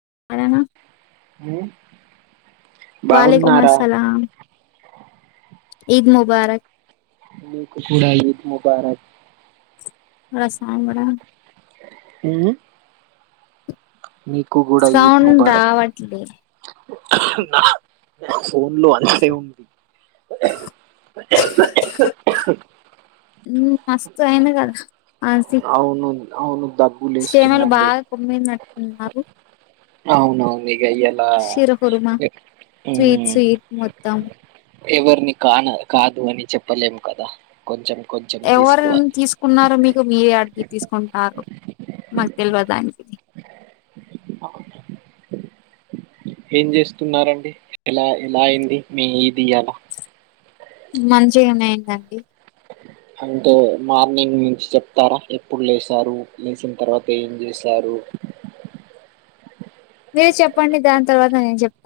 [inaudible] వాలేకు మ బాగున్నారా సలాం ఈద్ ముబారక్ మీకుకూడా ఈదు ముబారక్ రసాంబారా ఉం మీకు కూడా ఈద్ సౌండ్ ముబారక్ రావట్లే నా ఫోన్ లో అంతే ఉంది మస్తు అయింది కదా ఆ అవును అవును దగ్గు చేమలు లేస్తుందండి బాగా కొమ్మయి [unintelligible] అవునా వే శిరహురుమా స్వీట్ ఉమ్, స్వీట్ మొత్తం ఎవరిని కాన కాదు అని చెప్పలేము కదా కొంచెం కొంచెం ఎవరు తీసుకోవాలి తీసుకున్నారు మీకు మీరే అడిగి తీసుకుంటున్నారు మక్ దెల్వద్ అండీ అ ఏం చేస్తున్నడి ఎలా ఎలా అయింది మ ఇది అలా మంచిగానేయిందండి అంటే మార్నింగ్ నుంచి చెప్తారా ఎప్పుడు లేసారు లేచిన తర్వాత ఏం చేశారు మీరు చెప్పండి దాని తర్వాత ఎం చెప్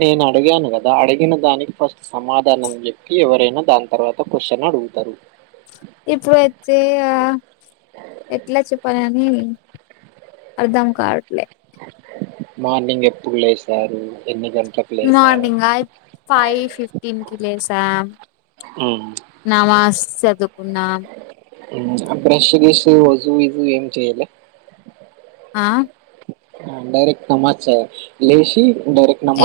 నేను అడిగాను కదా అడిగిన దానికి ఫష్ సమాధానం చెప్పి ఎవరై దాని తర్వాత క్వశ్చన్ అడుగుతారు ఇప్పుడు అయితే ఆ ఎట్లా చెప్పాలి అని అర్ధం కావట్లే మార్నింగ్ ఎప్పుడు లేస్తారు ఎన్ని గం మార్నింగ ఫైవ్ ఫిఫ్టీన్ కి లేసా నమాజ్ చదువుకున్నా [inaudible] బ్రష్ గిషూ అజుం ఇజుం ఏం చెయలె ఆ డైరెక్ట్ నమాచ లేషి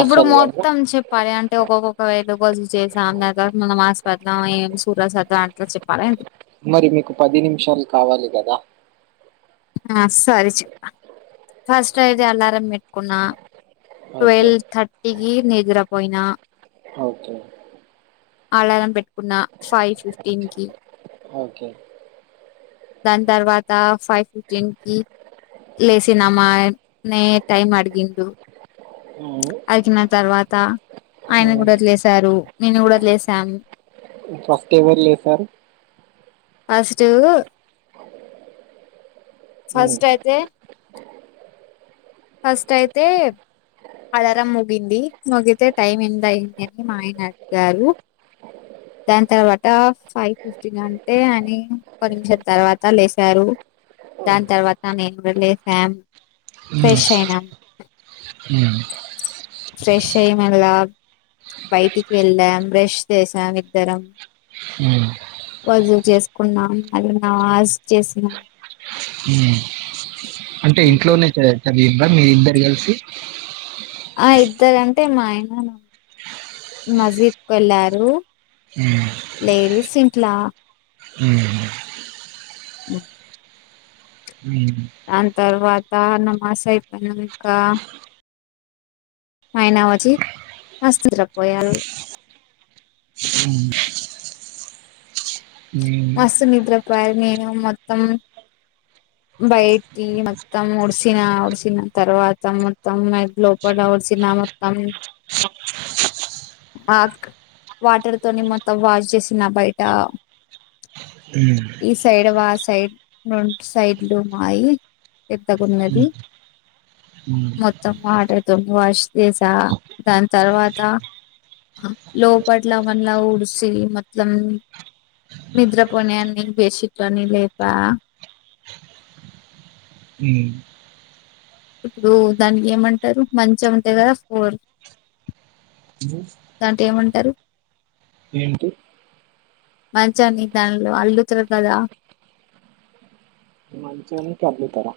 ఇప్పుడు మొత్తం చెప్పాలి అంటే ఒక్కొక్కొక్క వే ఇ బజు చేసా దాని తర్వాత [unintelligible] అంట్లా చెప్పాలంటి మరి మీకు పది నిమిషాలు కావాలి కదా ఆ సరి చెప్ప ఫస్ట్ అయితే అలారం పెట్కున్నా ఓకే ట్వెల్వ్ థర్టీకి నిద్రపోయినా ఓకే అలారం పెట్ ఉన్న ఫైవ్ ఫిఫ్టీన్ కి ఓకే దాని తర్వాత ఫైవ్ ఫిఫ్టీన్ కి లేసినమ్మాన్నయే టైం అడిగిండు అడికిిన తర్వాత ఆయన కూడా లేశారు నేను కూడా లేసాను ఫస్ట్ ఎవరు లేసారు ఫస్ట్ ఫస్ట్ అయితే ఫస్ట్ అయితే అలర ముగింది ముగితే టైం ఎంత అయింది అని మాయ అడిగారు దాని తర్వాత ఫైవ్ ఫిఫ్టీగా తే అని పది నిమిషం తర్వాత లేసారు దాని తర్వాత నేను లేసాం ఫ్రెష్ అయినాం ఫ్రెష్ అయ్య మళ్ళ బయటికి వెళ్దాం బ్రెష్ చేసాం ఇద్దరం రజులు చేసుకున్నాం అది నా ఆస్ చేసినాం అంటే ఇంట్లోనే చదివిందా మీ ఇద్దరు కలిసి ఆ ఇద్దర్ అంటే మా ఆయన మజీద్కు వెళ్ళారు ఉ లేడీస్ సింట్లా ఉం ఉమ్. దాని తర్వాత నమాస్ అయిపోయినా ఇంకా ఆయనా వచ్చి వస్తుపోయారు ఉమ్. మస్తు నిద్రపోయరు నేను మొత్తం బయటి మొత్తం ఒడిసిన ఒడిసిన తర్వాత మొత్తం లోపల ఒడిసిన మొత్తం ఆ వాటర్ తోని మొత్తం వాష్ చేసిన బయట ఉమ్. ఈ సైడ్ వా సైడ్ రెండు సైడ్లు మాయి పెద్దగున్నది ఉమ్, మొత్తం వాటర్ తోని వాష్ చేసా దాని తర్వాత లోపట్ల మనల ఉడిసి మొత్తం నిద్రపోణన్ని బేషిట్లానీ లేపా ఉమ్, ఇప్పుడు దానికి ఏమంటారు మంచం ఉంటాయి కదా ఫోర్ దాంట ఏమంటారు ఏంటి మంచంని దానిలో అల్లుతారు కదా [unintelligible] కలుతార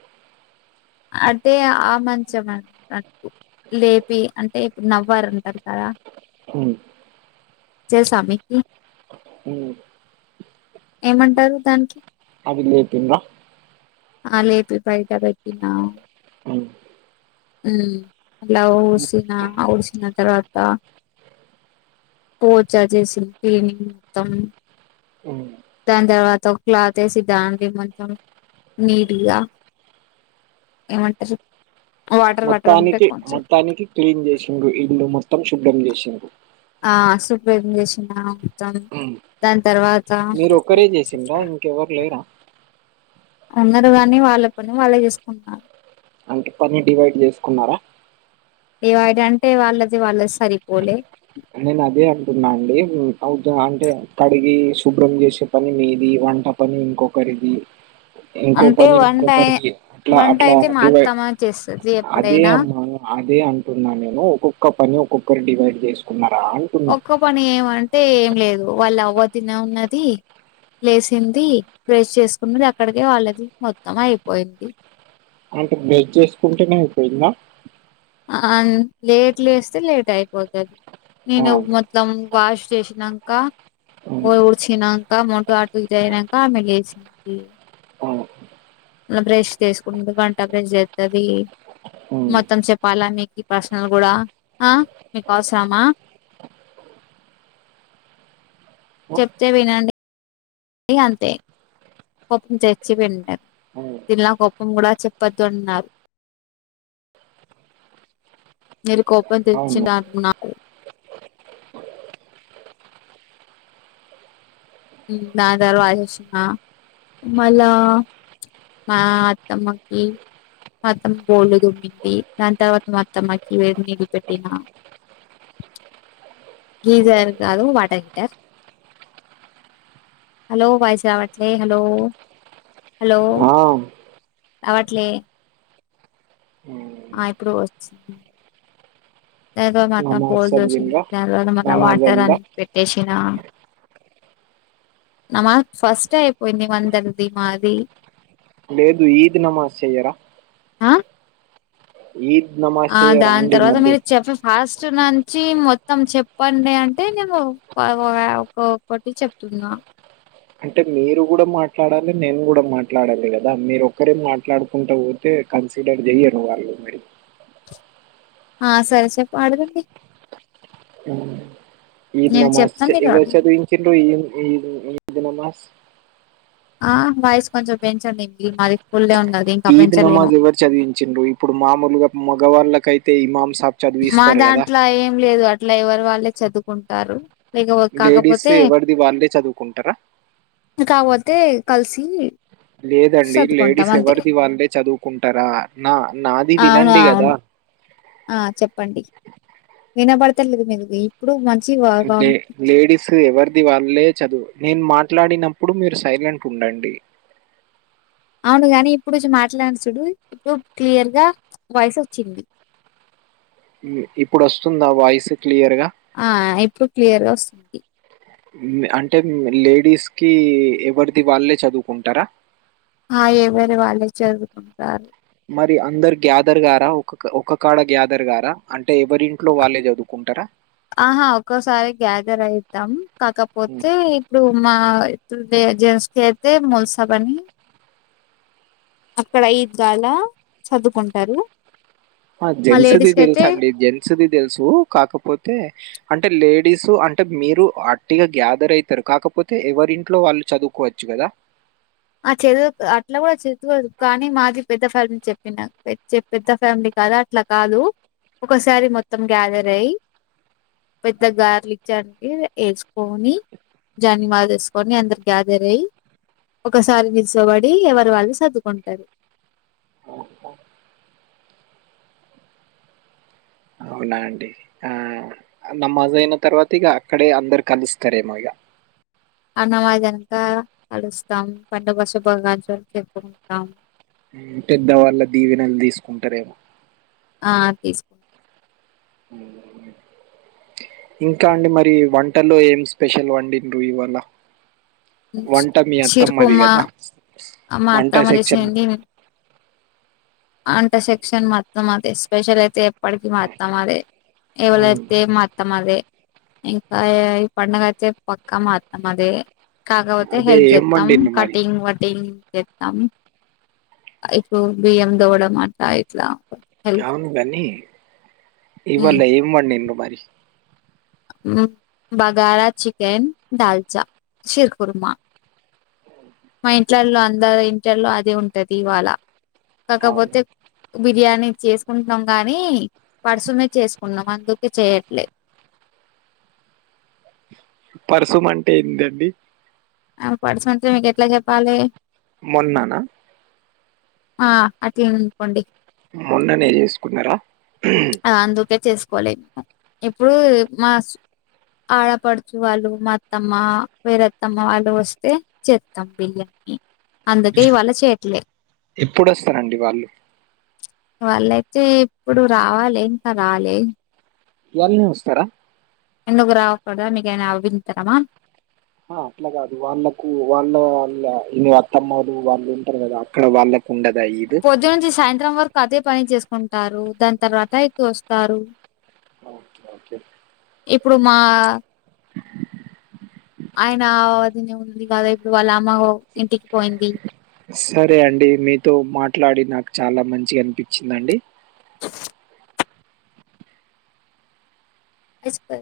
అంటే ఆ మంచం అ లేపి అంటే ఇప్పుడు నవ్వారంటారు కదా ఉమ్ చేసా మీకు ఉమ్ ఏమంటారు దానికి అది లేపిండ్రా ఆ లేపి బయట తక్కినా ఉమ్ అలా ఊసిన ఊసిన తర్వాత పోచా చేసిన క్లీనింగ్ మొత్తం ఉమ్ దాని తర్వాత ఒక క్లాత్ వేసి దాం కొంచం నీట్గా ఏమంటారు వాటర్ వాటర్ ఉంటే మొత్తానికి కొంచెం మొత్తానికి క్లీన్ చేశిండ్రు ఇల్లు మొత్తం డ్డం చేశిరు ఆ సుపెం చేశినాం ఉమ్ దాని తర్వాత మీరు ఒక్కరే చేసిండ్రా ఇంకెవరు లేరా ఉన్నరరు గని వాళ్ళ పని వాళ్ళే చేసుకుంటు అంటే పని డివైడ్ చేసుకున్నారా ఏ వాడ అంటే వాళ్ళది వాళ్ళది సరిపోలే నేను అదే అంటున్నా అండి అవుతు అంటే కడిగి శుభ్రం చేశే పని మీది వంట పని ఇంకొకరిది ఇంకో అంటే పని వంట ఇంకొకరి అట్లా వంట అట్లా అయితే మా డివై అత్తమ్మ చేస్తది అదే ఎప్పుడైనా అమ్మా అదే అంటున్నా నేను ఒక్కొక్క పని ఒక్కొక్కరి డివైడ్ జేస్ న్న ఒక్క పని ఏమంటే ఏం లేదు వాళ్ళు వదిన ఉన్నది లేసింది పేస్ చేసుకున్నది అక్కడికే వాళ్ళది మొత్తం అయిపోయింది అంటే బేజ్ చేసుకుంటేనే అయిపోయిందా లేట్ లేస్తే లేట్ అయిపోతుంది ఆ, నేను మొత్తం వాష్ చేసినాక అవును, ఊడిచినాక మొంట అటు ఇట్ అయినాక ఆమె లేసింది ఆ, బ్రష్ చేసుకుంట గంట బ్రష్ చేస్తుంది అవును, మొత్తం చె చెప్పాలా మీకు ప్రశ్నలు కూడా ఆ మీకు అవసరమా ఆ, చెప్తే వినండి అ అంతే కోపం తెచ్చి పెారు అవును, తిన్న కోపం కూడా చెప్పొద్దు అంటన్నారు మీరు కోపం తెచ్చి అవును. అనుకున్నారు ద దరవాజేసిన మళ మా అత్తమ్మకి మొత్తం బోల్డు దుమ్మింది దాని తర్వాత మా అత్తమ్మకి వేడు నీళ్ళ పెట్టిన గీజర్ కాదు వాటర్ హీటర్ హలో వాయిస్ రావట్లే హలో హలో ఆ, అవట్లే ఉమ్. ఆ ఇప్పుడు వచ్చ మ నమాజ్ బోల్జషి చదివిందా నరు మ నమాజ్ వాటర్ అయిందా అనే పెట్టేశి న నమా ఫస్ట్యిపోయింది వందడది ఈ మాదిరి లేదు ఈద్ నమాజ్ చెయ్యరా ఆ ఈద్ నమాజ్ ఆ చెయ్యరా దాని అండి తర్వాత మళ్ళీ మీరు చెప్పే ఫాస్ట్ ఫట్ నుంచి మొత్తం చెప్పండి అంటే నేను ఆ ఒక ఒకక్కటి చెప్తున్నా అంటే మీరు కూడా మాట్లాడాలి నేను కూడా మాట్లాడాలి కదా మీరు ఒక్కరే మాట్లాడుకుంటూ పోతే కన్సిడర్ చెయరు వాళ్ళు మీరు ఆ సరే చెప్ప ఆడుదండి. ఈనల్మస్తే ఎవరుచదివించుండ్రు ఈ యో ఈల్లు ఈళ్ళునమాస్ ఆ వాయసు కొంచెం పెంచండి మళ్ళీ ఈద్ నమాజ్ ఎవరు చదివించిండ్రు ఇప్పుడు మామూలుగా మగవాళ్ళకైతే తెఇమామ్ మా దాంట్లో ఏం లేదు అ ఇట్లా ఎవరు వాళ్ళే చదువుకుంటారు. లేకపో లేడీస్ కాకపోతే వి ఎవరిది వాళ్ళే చదువుకుంటారా తే కల్సి లేదండి లేడీస్ ఎవరిది వాళ్ళే చదువుకుంటారా నా నాది అవును. వినండి కదా అవును. ఆ చెప్పండి వినపడత లేదు మీది ఇప్పుడు మంచి వ వ లే లేడీస్ ఎవరిది వాళ్ళే చదువు నేను మాట్లాడినప్పుడు మీరు సైలెంట్ ఉండండి. అవునుగాని ఇప్పుడు చుమాట్లాడు చుడు ఇప్పుడు క్లియర్ గ వాయిస్ వచ్చింది ఈ ఇప్పుడు వస్తుందా వాయిసు ఆ ఇప్పుడు క్లియర్ గా వస్తుంది ఇ అంటే లేడీస్ కి ఎవరిది వాళ్ళే చదువుకుంటారా ఆ ఎవరి వాళ్ళే చదువుకుంటారు మరి అందరు గ్యాదర్ గారా ఒక ఒక కాడ గ్యాదర్ గారా అంటే ఎవరింట్లో వాళ్ళే చదువుకుంటారా ఆహా ఒక్కోసారి గ్యాదర్ అయితాం కాకపోతే ఇప్పుడు మా జెస్స్. కి అయితే ముల్సబ అని అక్కడ ఈద్గాల చదువుకుంటారు. ఆ మా జెన్సుది తెలుసు లేడీస్‌కైతే అండి జెన్సుది తెలుసు కాకపోతే అయితేఅంటే లేడీస్ అంటే మీరు అట్టిగా గ్యాదర్ అయితారు కాకపోతే ఎవరింట్లో వాళ్ళు చదువుకోచ్చు కదా ఆ చదువు అట్లా కూడా చదువుకోవచ్చు కానీ మాది పెద్ద ఫ్యామిలీ చెప్పిన పెద్ద ఫ్యామిలీ కదా అట్లా కాదు. ఒకసారి మొత్తం గ్యాదర్ అయ్యి పెద్ద గార్లి జ వేసుకొని జాన్ని మాది వేసుకొని అందరు గ్యాదర్ అయ్యి ఒకసారి నిల్చబడి ఎవరు వాళ్ళు సదుకుంటారు ఓహో అవునా అండి ఆ నమాజ్ అయిన తర్వాత ఇగ అక్కడే అందరు కలుస్తారేమో ఇగ అన్నమాదినక కలుస్తాం పెద్దగసుభాకాంక్షలుగా చెప్పుకుంటాం పెద్ద వాళ్ళ దీవెనెలు తీసుకుంటారేమో ఆ తీసుకుంటాం మ్ ఇంకా అండి మరి వంట వంటలో ఏం స్పెషల్ వండిండ్రు ఇవాళ వంట మీ అత్తమ్మది కద అమ్మ అత్తమ్మా చేసింది అంతసెక్షన్ అత్తమ్మ అదెఎస్పెషల్ అయితే చె ఎప్పటికి మ అత్తమ్మ దే హ్మ్. ఎవలైతే మత్తం అదే ఇంకా పడనగాతే పక్క మాత్ మధ కాకపోతే అదే హెల్ప్ ఏం చేస్తాం వండిండ్రు మరి? కటింగ్ వట్టి చెతాము ఇప్పుడు బియ్యం దోడం అట్లా ఇట్లా హెల్ప్ అవును కాని ఉమ్ ఇవ్వల్ ఇవ మ నను రు మ బగారా చికెన్ దాల్చా సిరుకుర్మ మా ఇంట్లో అంద ఇట్లో అది ఉంటది ఇవాళ అవునా? కాకపోతే బిర్యానీ చేసుకుంటున్నాం గానీ పర్సునేే చేసుకున్నాం అందుకే చేయట్లేదు పరశుమ అంటే ఏందండి ఆ పర్సంట మీకు ఎట్లా చెప్పాలి మొన్నానా ఆ అట్లే అంకోండి మొన్ననే చేసుకున్నారా ఆ అందుకెచేస్త కోలే మే ఇప్పుడు మా ఆడపడుచు వాళ్ళు మా అత్తమ్మ వేరత్తమ్మ వాళ్ళు వస్తే చేస్తాం బిర్యాన్ని అందుకే ఇవాళ చేయట్లేదు ఎప్పుడుొస్తానండి వాళ్ళు వాళ్ళయితే ఇప్పుడు రావాలి ఇంకా రాలే ఎయల్ నమస్కార ఎందుకు రావకూడదా మీకనా అభతారమా ఆ అట్లా కాదు వాళ్ళకు వాళ్ళ వాళ్ళ అత్తమ్మారు వాళ్ళు ఉంటారు కదా అక్కడ వాళ్ళకు ఉండదు పోజ నుంచి సాయంత్రం వరకు అద పని చేసుకుంటారు దాని తర్వాత ఎక్కు వస్తారు ఓకే ఇప్పుడు మా ఆయన అదినే ఉంది కాదా ఇప్పుడు వాళ్ళ అమ్మ ఇంటికి పోయింది సరే అండి మీతో మాట్లాడి నాకు చాలా మంచిగా అనిపించిందండి స అజపో